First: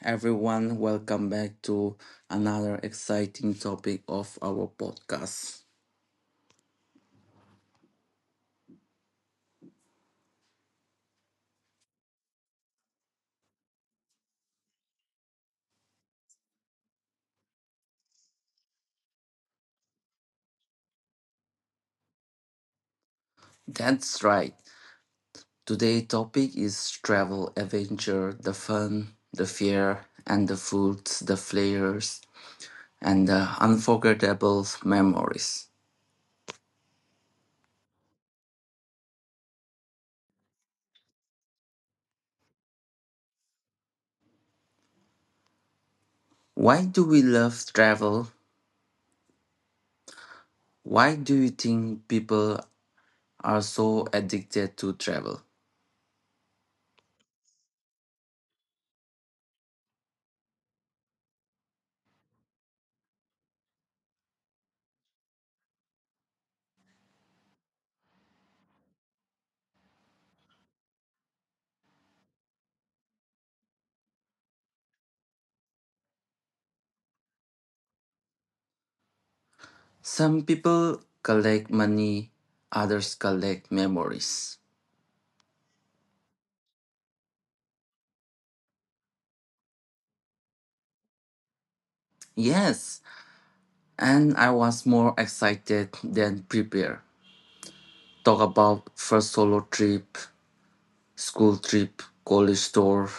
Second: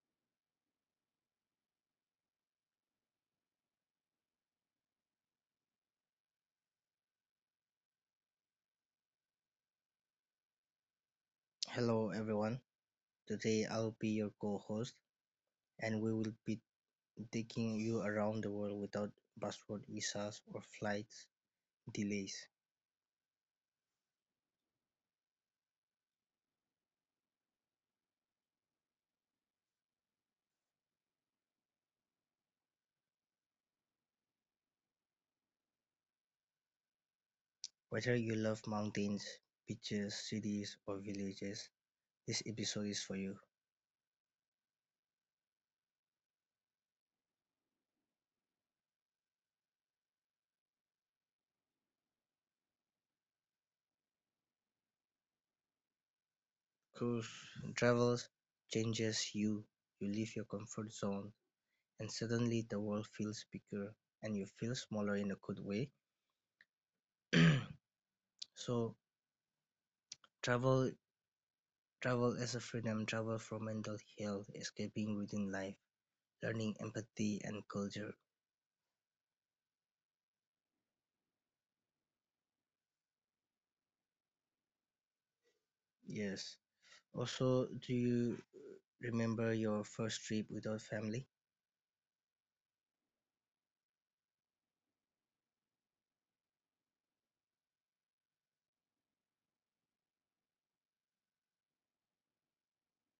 everyone, welcome back to another exciting topic of our podcast. Hello everyone, today I'll be your co-host and we will be taking you around the world without passport visas or flight delays. That's right. Today's topic is travel adventure, the fun, the fear, and the foods, the flavors, and the unforgettable memories. Whether you love mountains, beaches, cities or villages, this episode is for you. Why do we love travel? Why do you think people are so addicted to travel? Cruise travels changes you. You leave your comfort zone and suddenly the world feels bigger and you feel smaller in a good way. So travel travel as a freedom, travel from mental health, escaping within life. Learning empathy and culture. Some people collect money, others collect memories. Yes. Also, do you remember your first trip without family? Yes, and I was more excited than prepared. Talk about first solo trip, school trip, college tour,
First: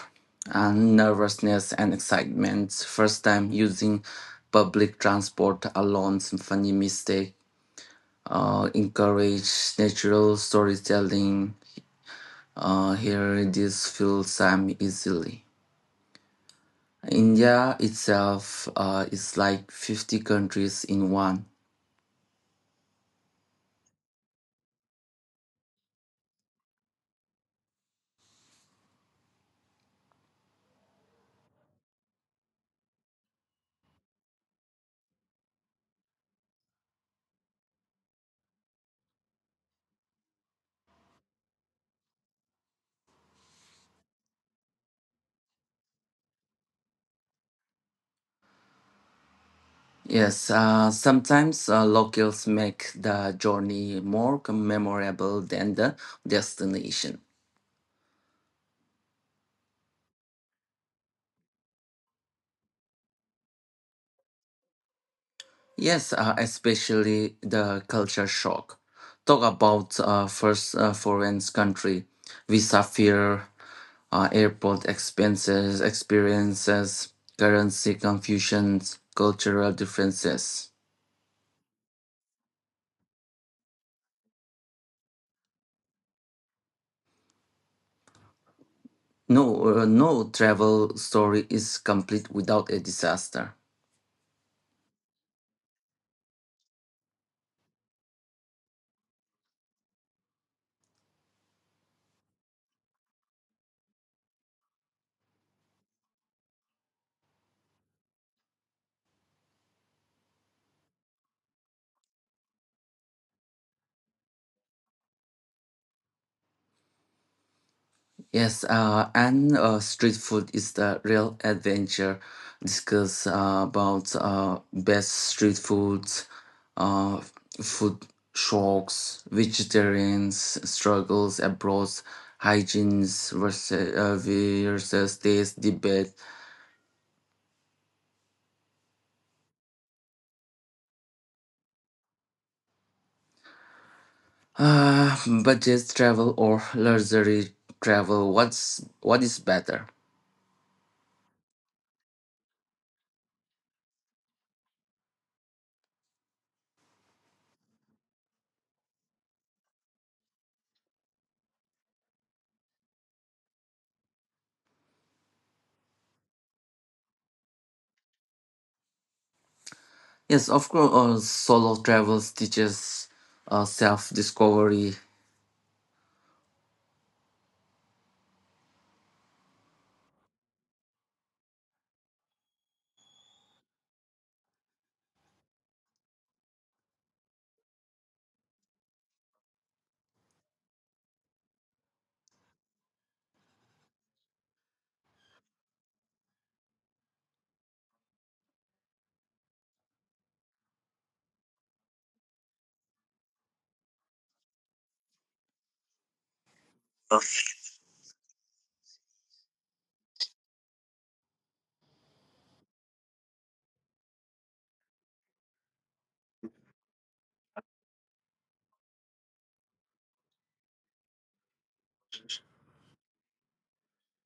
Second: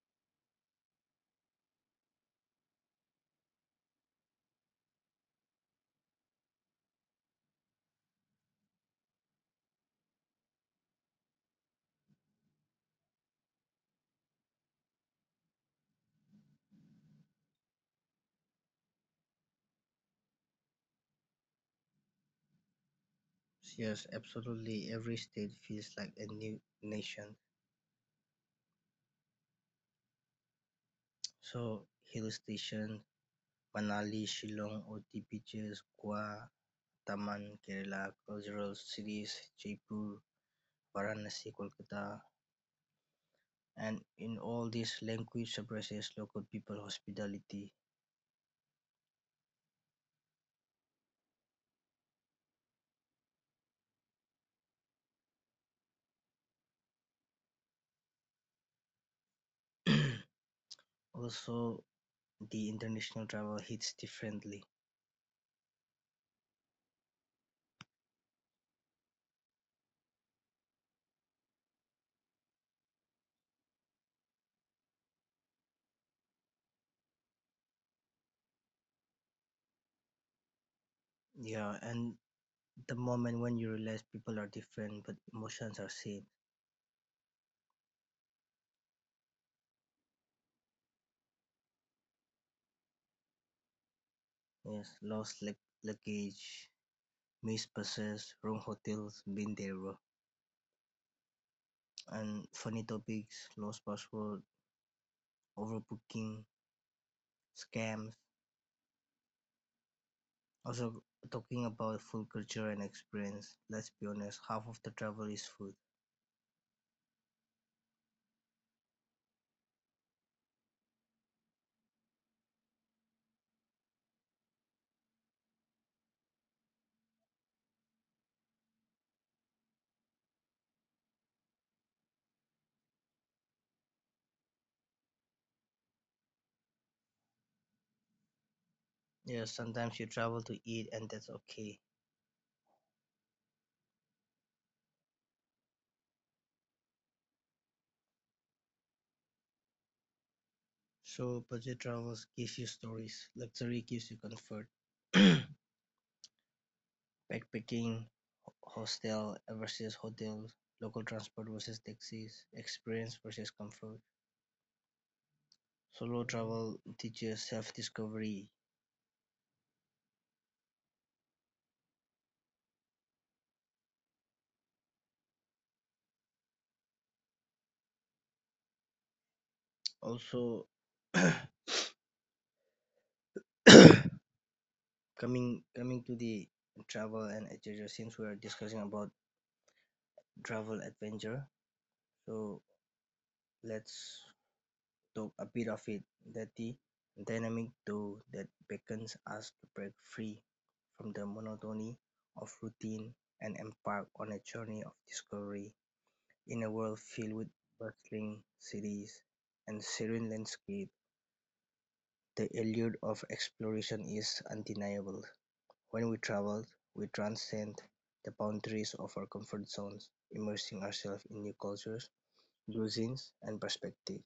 and nervousness and excitement. First time using public transport alone, some funny mistake. Encourage natural storytelling. Here, this feels time easily. India itself is like 50 countries in one. Yes, absolutely. Every state feels like a new nation. So, hill station, Manali, Shillong, OT beaches, Goa, Daman, Kerala, cultural cities, Jaipur, Varanasi, Kolkata, and in all these language suppresses local people hospitality. Yes, sometimes locals make the journey more memorable than the destination. Also, the international travel hits differently. Yes, especially the culture shock. Talk about first foreign country, visa fear, airport expenses, experiences, currency confusions, cultural differences. Yeah, and the moment when you realize people are different but emotions are same. No, no travel story is complete without a disaster. Yes, lost lug luggage, missed buses, wrong hotels, been there, bro. And funny topics, lost password, overbooking, scams. Also, talking about food culture and experience. Let's be honest, half of the travel is food. Yes, and street food is the real adventure. Discuss about best street foods, uh, food shocks, vegetarians struggles abroad, hygienes versus, versus taste debate, Yeah, sometimes you travel to eat, and that's okay. uh, budget travel or luxury travel. What is better? So, budget travels gives you stories, luxury gives you comfort. Backpacking, hostel versus hotels, local transport versus taxis, experience versus comfort. Solo travel teaches self-discovery. Yes, of course, solo travels teaches self discovery. Also, coming to the travel and adventure, since we are discussing about travel adventure, so let's took a bit of it, that the dynamic though that beckons us to break free from the monotony of routine and embark on a journey of discovery in a world filled with bustling cities and serene landscape. The allure of exploration is undeniable. When we travel, we transcend the boundaries of our comfort zones, immersing ourselves in new cultures, cuisines, and perspectives.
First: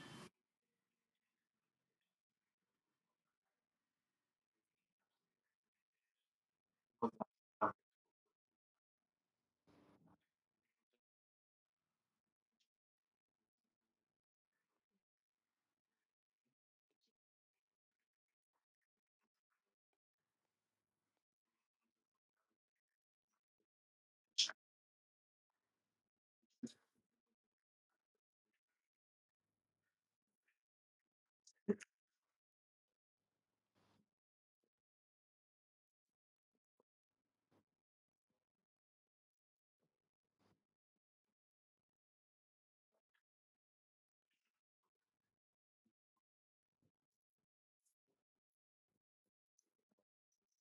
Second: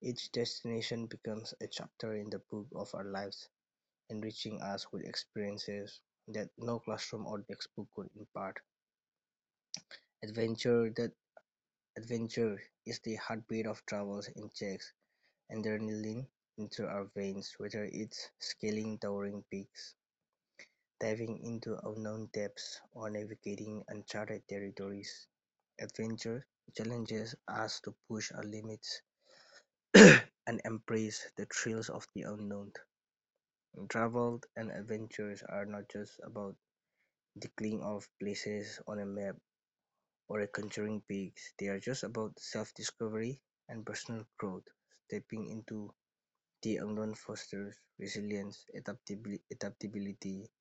Each destination becomes a chapter in the book of our lives, enriching us with experiences that no classroom or textbook could impart. Adventure that adventure is the heartbeat of travels in travel, injects adrenaline into our veins, whether it's scaling towering peaks, diving into unknown depths, or navigating uncharted territories. Adventure challenges us to push our limits and embrace the thrills of the unknown. Travels and adventures are not just about tickling off places on a map or conjuring peaks. They are just about self-discovery and personal growth, stepping into the unknown fosters resilience, adaptability,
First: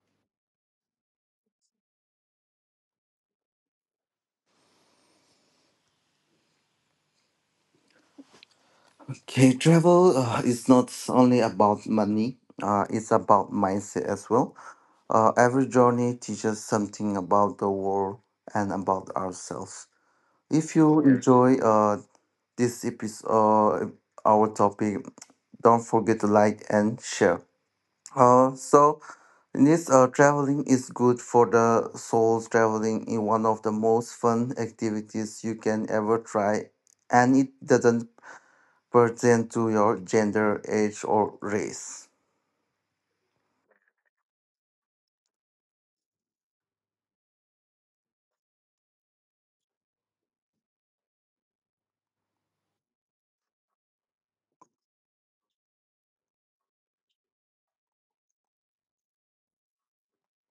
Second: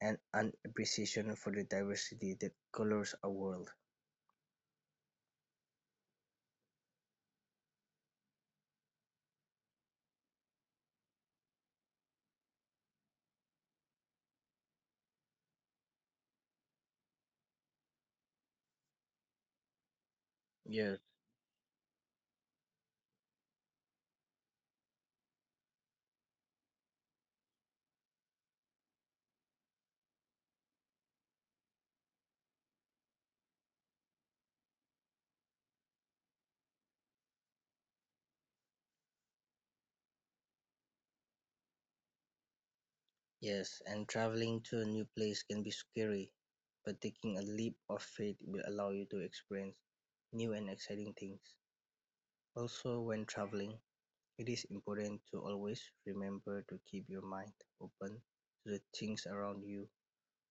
and an appreciation for the diversity that colors our world. Okay, travel is not only about money, it's about mindset as well. Every journey teaches something about the world and about ourselves. If you, Yes, yes, enjoy, this episode, our topic, don't forget to like and share. So, in this traveling is good for the souls. Traveling is one of the most fun activities you can ever try, and it doesn't pertain to your gender, age, or race. yes, and traveling to a new place can be scary, but taking a leap of faith will allow you to experience new and exciting things. Also, when traveling, it is important to always remember to keep your mind open to the things around you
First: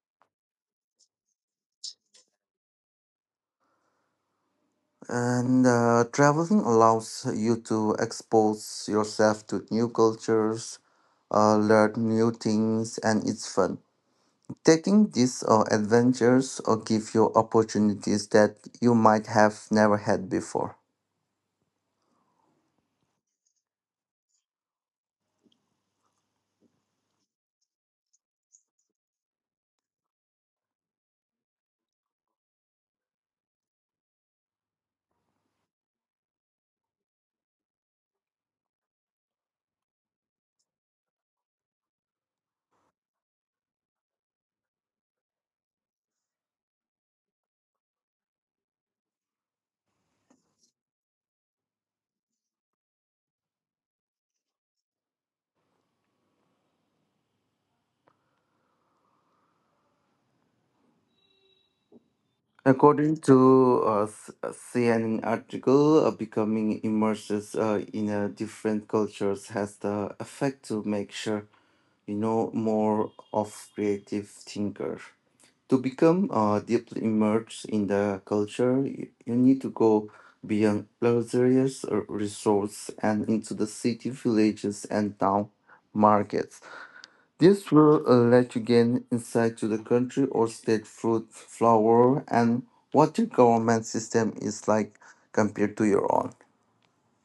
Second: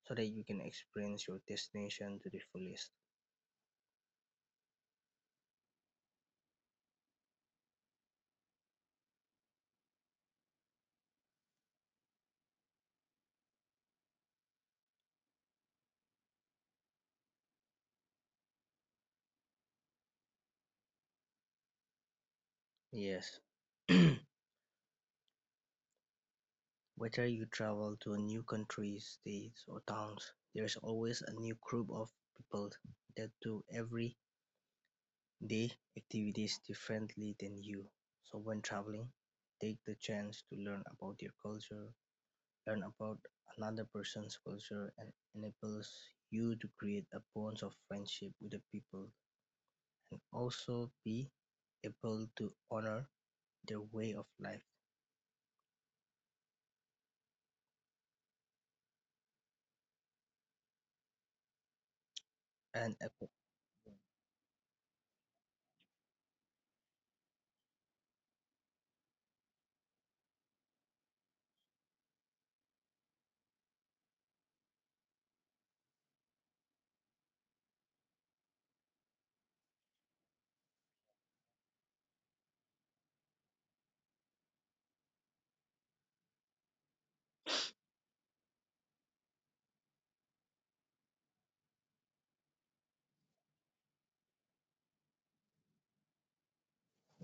so that you can experience your destination to the fullest. And traveling allows you to expose yourself to new cultures, learn new things, and it's fun. Taking these adventures give you opportunities that you might have never had before. Yes, whether you travel to a new country, states, or towns, there's always a new group of people that do everyday activities differently than you. So, when traveling, take the chance to learn about their culture, learn about another person's culture and enables you to create a bond of friendship with the people and also be able to honor their way of life and According ac- to a CNN article, becoming immersed in a different cultures has the effect to make sure you know, more of creative thinker. To become deeply immersed in the culture, you need to go beyond luxurious resorts and into the city, villages, and town markets. This will let you gain insight to the country or state fruit, flower, and what your government system is like compared to your own.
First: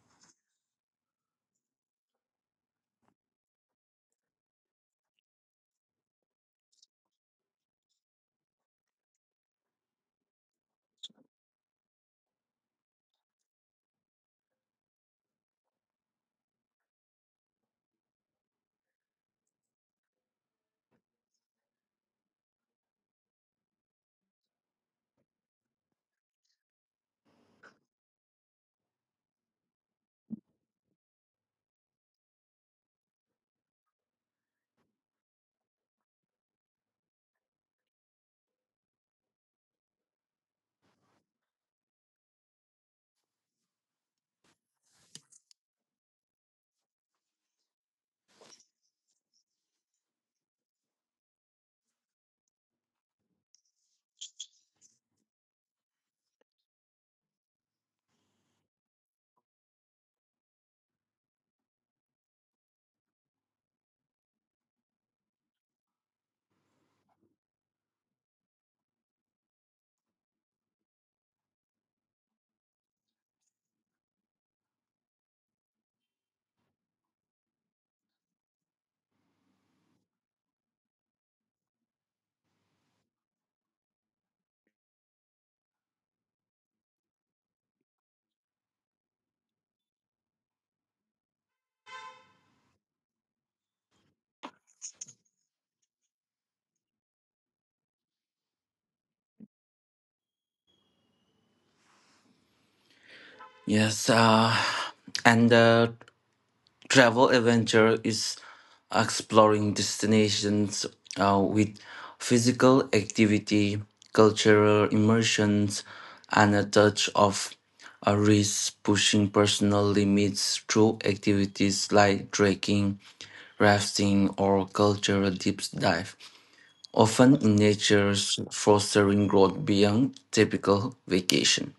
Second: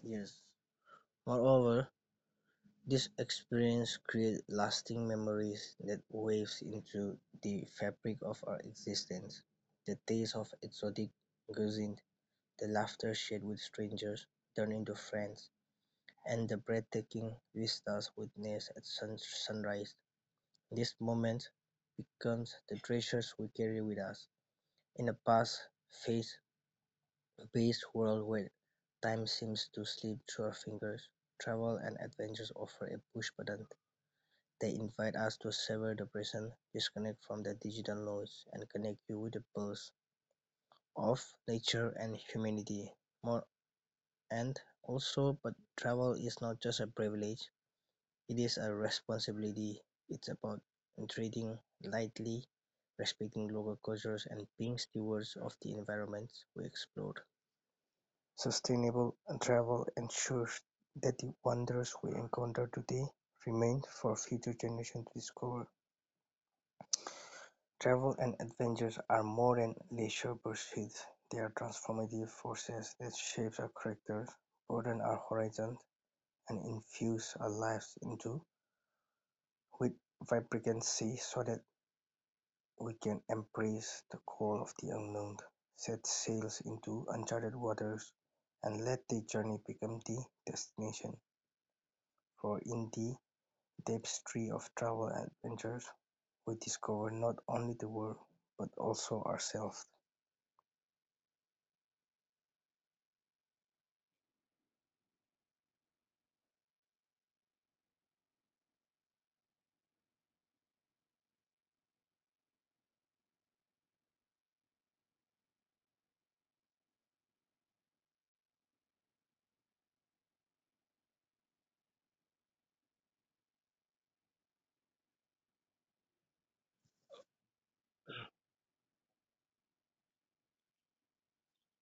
yes, moreover, this experience creates lasting memories that waves into the fabric of our existence, the taste of exotic cuisine, the laughter shared with strangers turn into friends, and the breathtaking vistas witnessed at sunrise. This moment becomes the treasures we carry with us. In a fast-paced world where time seems to slip through our fingers, travel and adventures offer a push button. They invite us to savor the present, disconnect from the digital noise, and connect you with the pulse of nature and humanity. More and also, but travel is not just a privilege, it is a responsibility, it's about treading lightly, respecting local cultures and being stewards of the environments we explore. Sustainable travel ensures that the wonders we encounter today remain for future generations to discover. Travel and adventures are more than leisure pursuits. They are transformative forces that shape our characters, broaden our horizons, and infuse our lives into with vibrancy so that we can embrace the call of the unknown, set sail into uncharted waters, and let the journey become the destination. For in the tapestry of travel and adventures, we discover not only the world, but also ourselves. Yes, and travel adventure is exploring destinations with physical activity, cultural immersions, and a touch of a risk, pushing personal limits through activities like trekking, rafting, or cultural deep dive, often in nature's fostering growth beyond typical vacation.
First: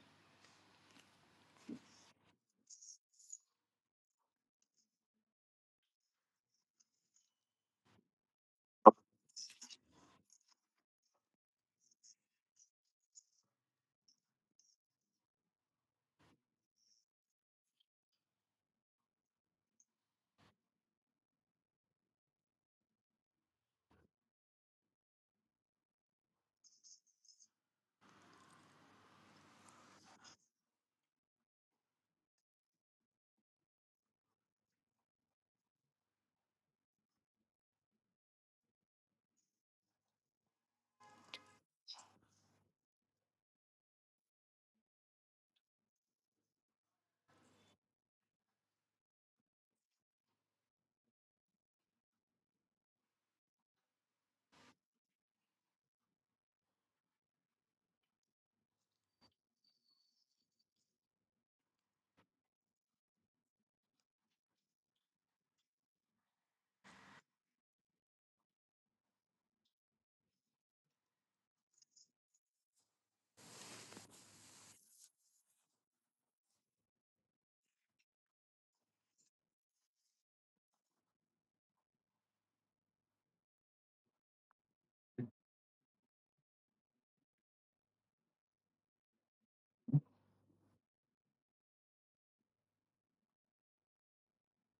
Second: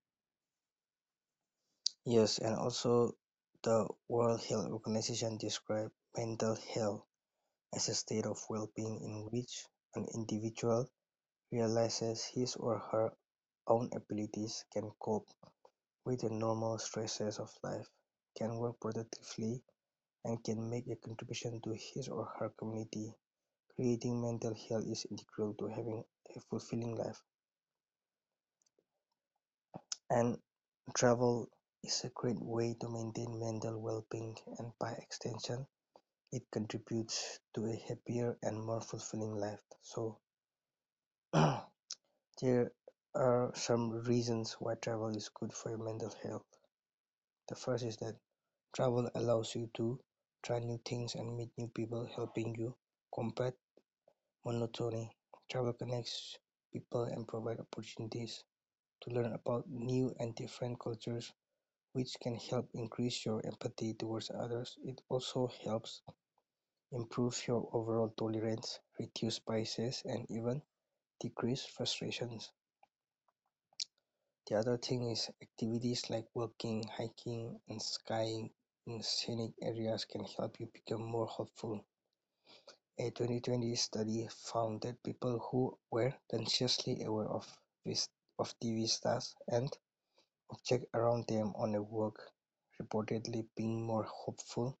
Yes, and also the World Health Organization describes mental health as a state of well being in which an individual realizes his or her own abilities can cope with the normal stresses of life, can work productively and can make a contribution to his or her community. Creating mental health is integral to having a fulfilling life, and travel is a great way to maintain mental well being, and by extension, it contributes to a happier and more fulfilling life. So, there are some reasons why travel is good for your mental health. The first is that travel allows you to try new things and meet new people, helping you combat monotony. Travel connects people and provides opportunities to learn about new and different cultures, which can help increase your empathy towards others. It also helps improve your overall tolerance, reduce biases, and even decrease frustrations. The other thing is activities like walking, hiking, and skiing in scenic areas can help you become more hopeful. A 2020 study found that people who were consciously aware of TV stars and objects around them on a walk reportedly being more hopeful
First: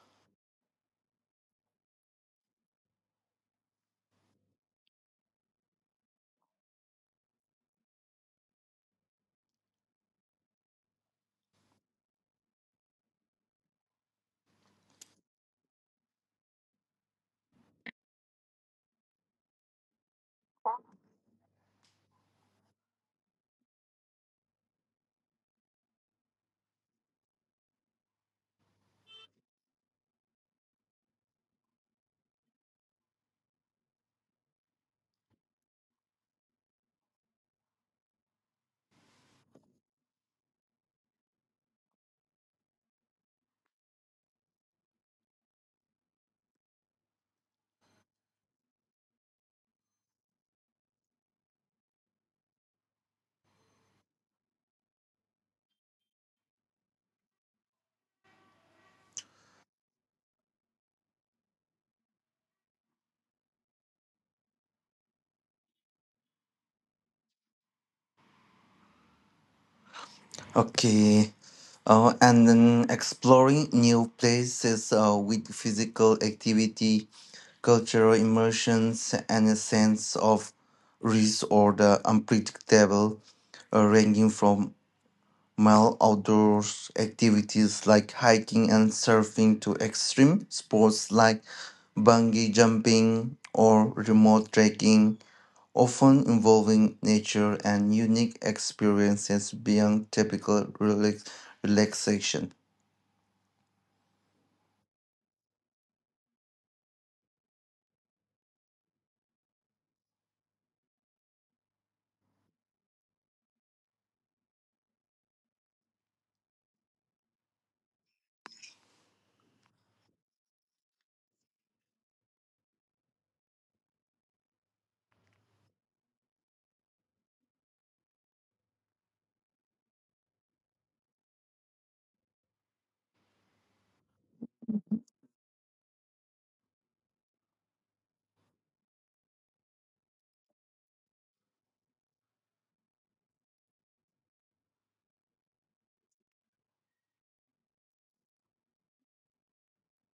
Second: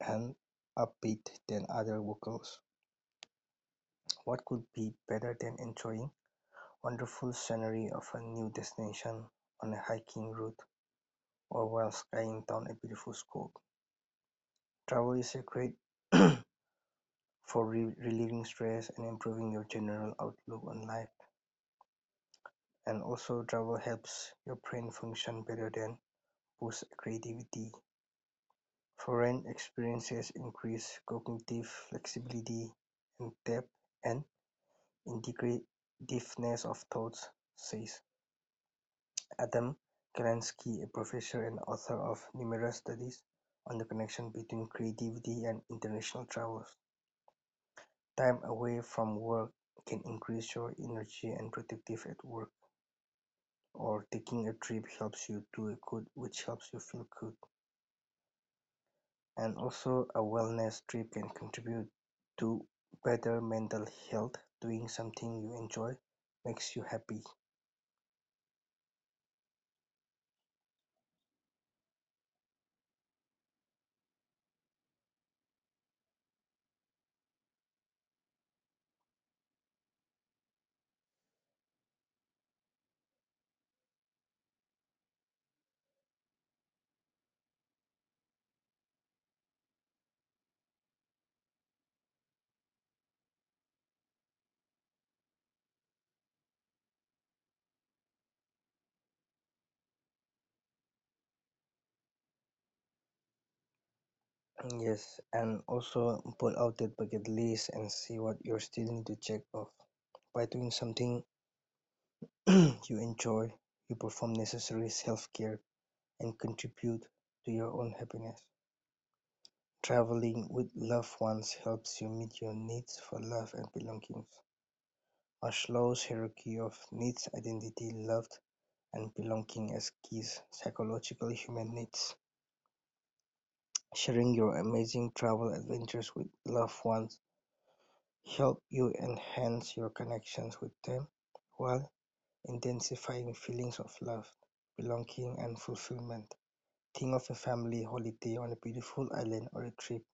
and upbeat than other locals. What could be better than enjoying wonderful scenery of a new destination on a hiking route or while skiing down a beautiful slope? Travel is a great for relieving stress and improving your general outlook on life. And also travel helps your brain function better than boosts creativity. Foreign experiences increase cognitive flexibility and depth and integrativeness of thoughts, says Adam Kalansky, a professor and author of numerous studies on the connection between creativity and international travels. Time away from work can increase your energy and productive at work, or taking a trip helps you do good, which helps you feel good. And also a wellness trip can contribute to better mental health, doing something you enjoy makes you happy. Okay, and then exploring new places with physical activity, cultural immersions, and a sense of risk or the unpredictable, ranging from mild outdoors activities like hiking and surfing to extreme sports like bungee jumping or remote trekking, often involving nature and unique experiences beyond typical relaxation. Yes, and also pull out that bucket list and see what you still need to check off by doing something you enjoy, you perform necessary self-care and contribute to your own happiness. Traveling with loved ones helps you meet your needs for love and belongings. Maslow's hierarchy of needs identity love and Spelunking as keys psychological human needs. Sharing your Mhm. amazing travel adventures with loved ones help you enhance your connections with them while intensifying feelings of love, belonging, and fulfillment. Think of a family holiday on a beautiful island or a trip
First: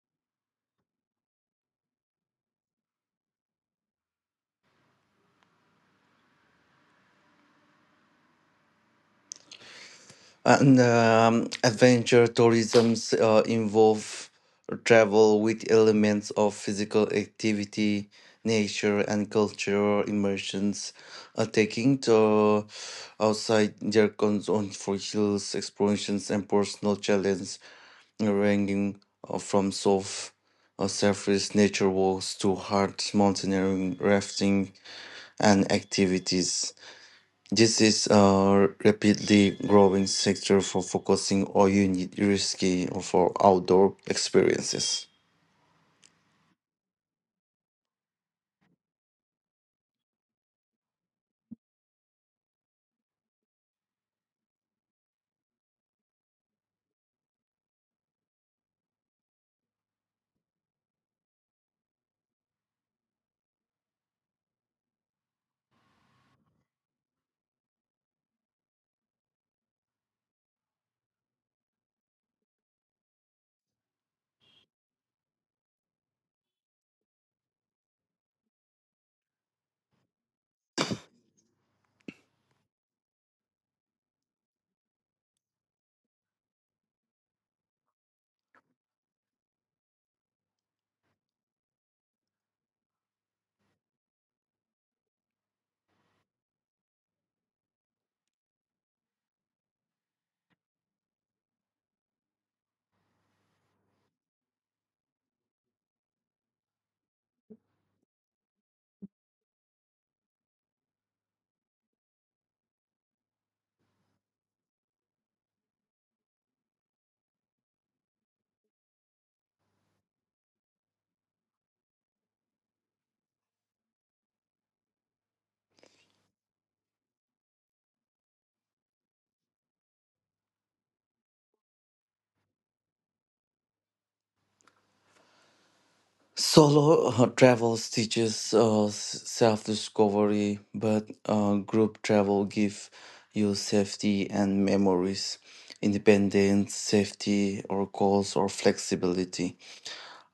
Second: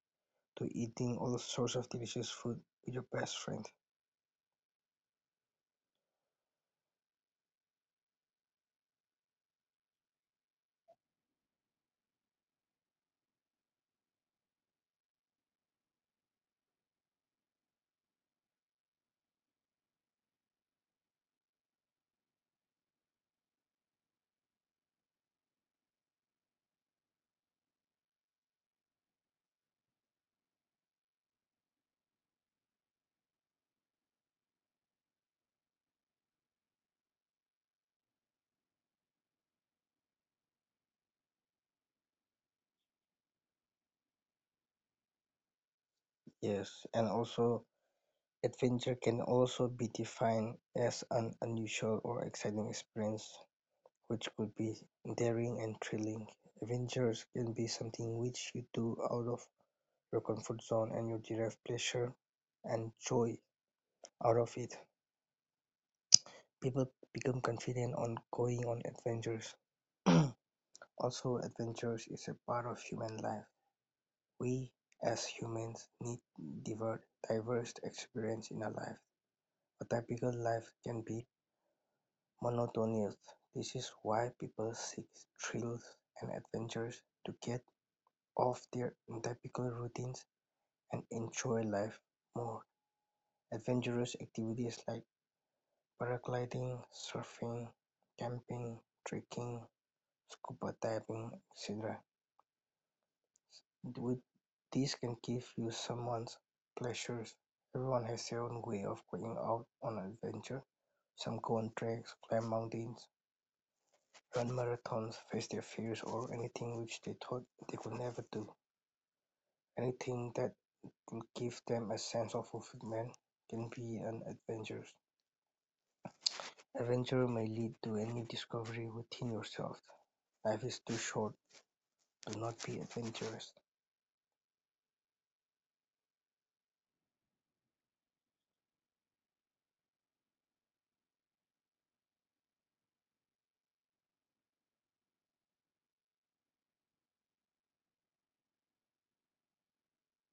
to eating all sorts of delicious food with your best friend. And adventure tourisms involve travel with elements of physical activity, nature, and cultural immersions, taking to outside their comfort for hills, explorations, and personal challenge, ranging from soft surface nature walks to hard mountaineering, rafting, and activities. This is a rapidly growing sector for focusing on unique, risky for outdoor experiences. Yes, and also adventure can also be defined as an unusual or exciting experience which could be daring and thrilling. Adventures can be something which you do out of your comfort zone and you derive pleasure and joy out of it. People become confident on going on adventures. Also, adventures is a part of human life. We as humans need diver- diverse experience in our life. A typical life can be monotonous. This is why people seek thrills and adventures to get off their typical routines and enjoy life more. Adventurous activities like paragliding, surfing, camping, trekking, scuba diving, etc. With this can give you someone's pleasures. Everyone has their own way of going out on an adventure. Some go on treks, climb mountains, run marathons, face their fears, or anything which they thought they could never do. Anything that to give them a sense of fulfillment can be an adventure. Adventure may lead to a new discovery within yourself. Life is too short to not be adventurous. Solo travels teaches self-discovery, but group travel gives you safety and memories, independence, safety, or goals or flexibility.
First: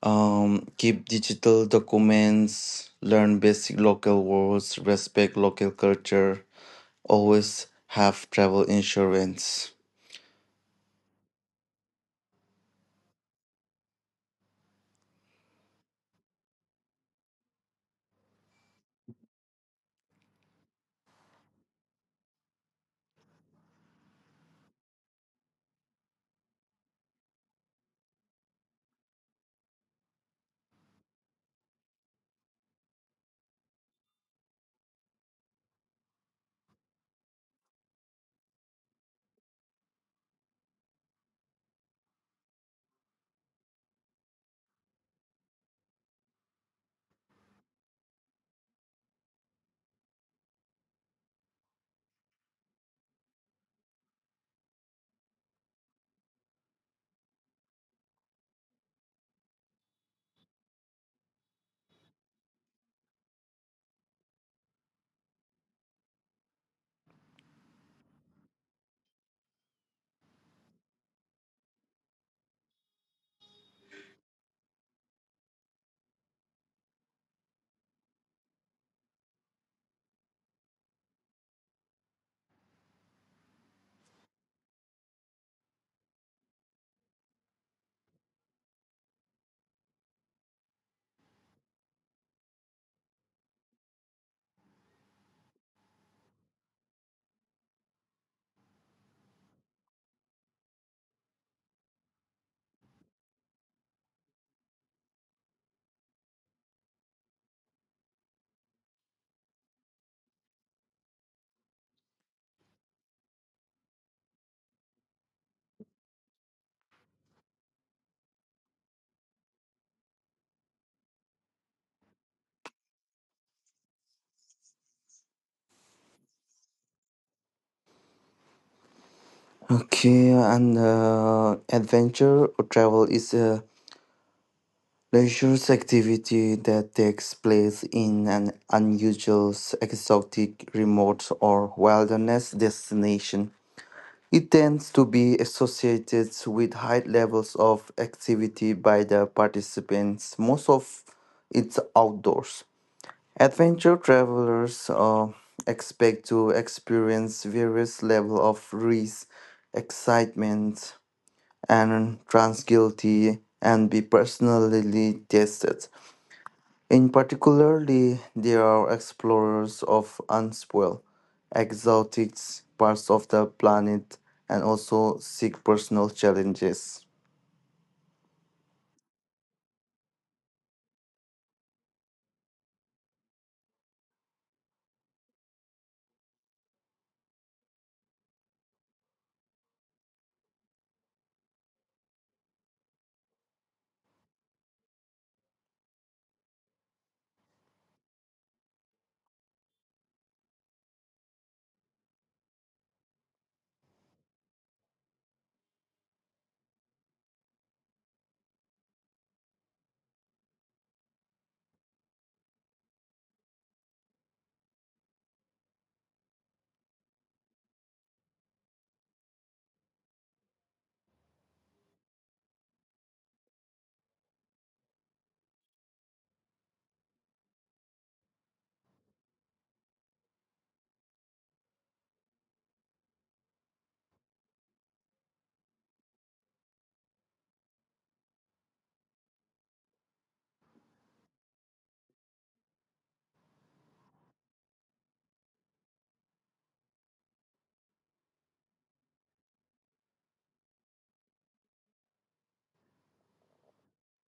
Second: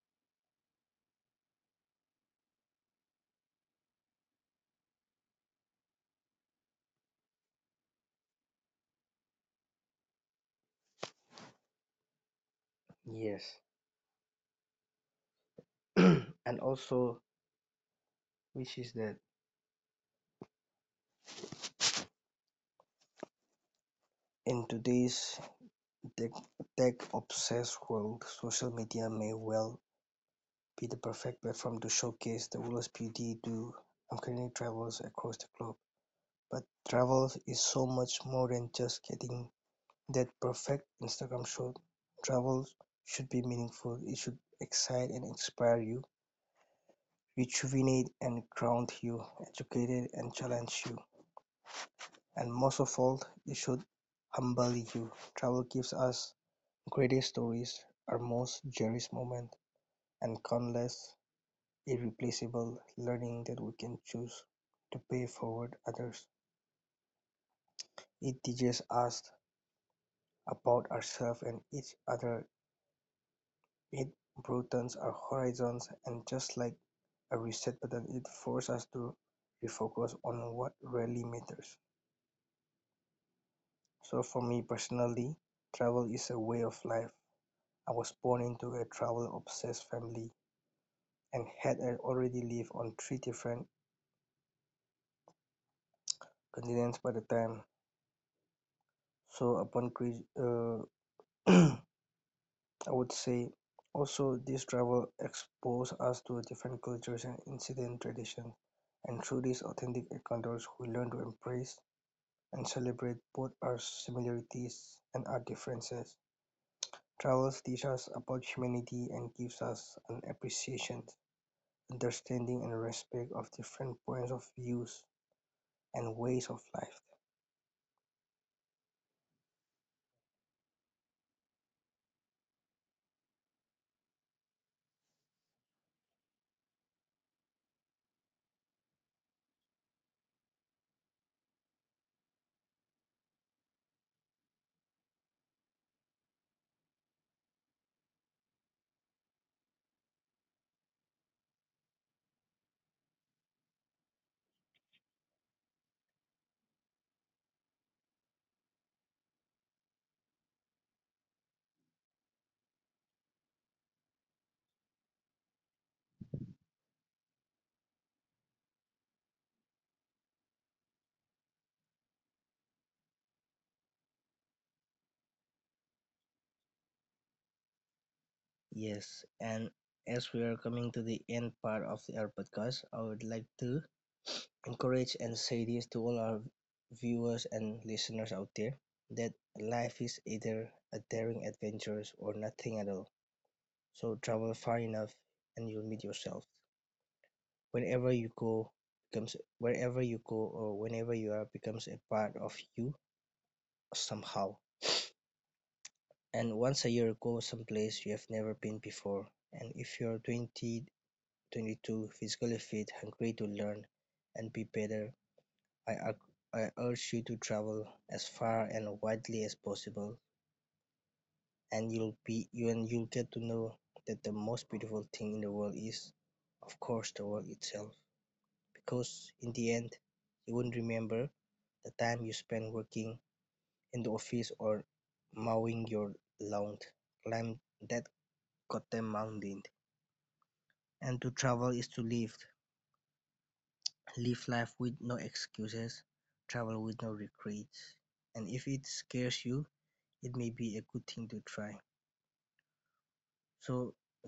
Keep digital documents, learn basic local words, respect local culture, always have travel insurance. Yes. And also, which is that in today's tech, tech obsessed world, social media may well be the perfect platform to showcase the world's beauty to uncanny travels across the globe. But travel is so much more than just getting that perfect Instagram shoot. Travel should be meaningful. It should excite and inspire you, rejuvenate and ground you, educate and challenge you, and most of all, it should humble you. Travel gives us greatest stories, our most cherished moment, and countless irreplaceable learning that we can choose to pay forward others. It teaches us about ourselves and each other. It broadens our horizons and just like a reset button, it forces us to refocus on what really matters. So for me personally, travel is a way of life. I was born into a travel obsessed family and had already lived on 3 different continents by the time. So upon uh, I would say also this travel exposed us to different cultures and incident traditions and through these authentic encounters we learn to embrace and celebrate both our similarities and our differences. Travels teach us about humanity and gives us an appreciation, understanding, and respect of different points of views and ways of life. Okay, and adventure or travel is a leisure activity that takes place in an unusual, exotic, remote, or wilderness destination. It tends to be associated with high levels of activity by the participants. Most of it's outdoors. Adventure travelers expect to experience various level of risk, excitement, and transguilty and be personally tested. In particularly, there are explorers of unspoiled, exotic parts of the planet and also seek personal challenges. Yes, and as we are coming to the end part of our podcast, I would like to encourage and say this to all our viewers and listeners out there that life is either a daring adventure or nothing at all. So travel far enough and you'll meet yourself. Whenever you go becomes Wherever you go or whenever you are becomes a part of you somehow. And once a year go someplace you have never been before. And if you're 22 physically fit, hungry to learn and be better, I, I urge you to travel as far and widely as possible. And you'll be you and you'll get to know that the most beautiful thing in the world is, of course, the world itself. Because in the end you won't remember the time you spent working in the office or mowing your lawn. Climb that goddamn mountain, and to travel is to live, live life with no excuses, travel with no regrets, and if it scares you it may be a good thing to try. So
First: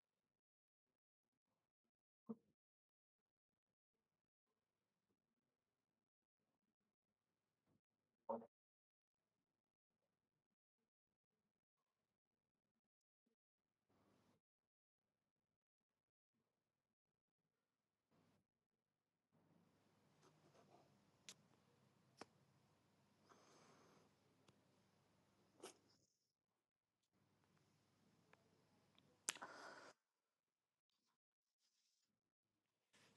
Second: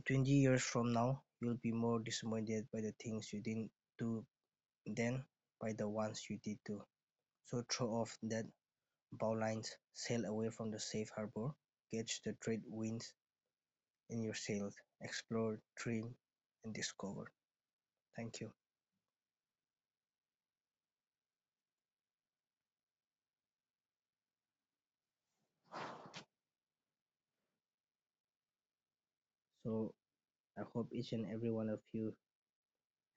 20 years from now you'll be more disappointed by the things you didn't do then by the ones you did do. So throw off that Bowlines, sail away from the safe harbor, catch the trade winds in your sails, explore, dream, and discover. Thank you. So I hope each and every one of you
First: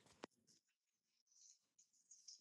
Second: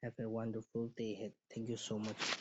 have a wonderful day ahead. Thank you so much.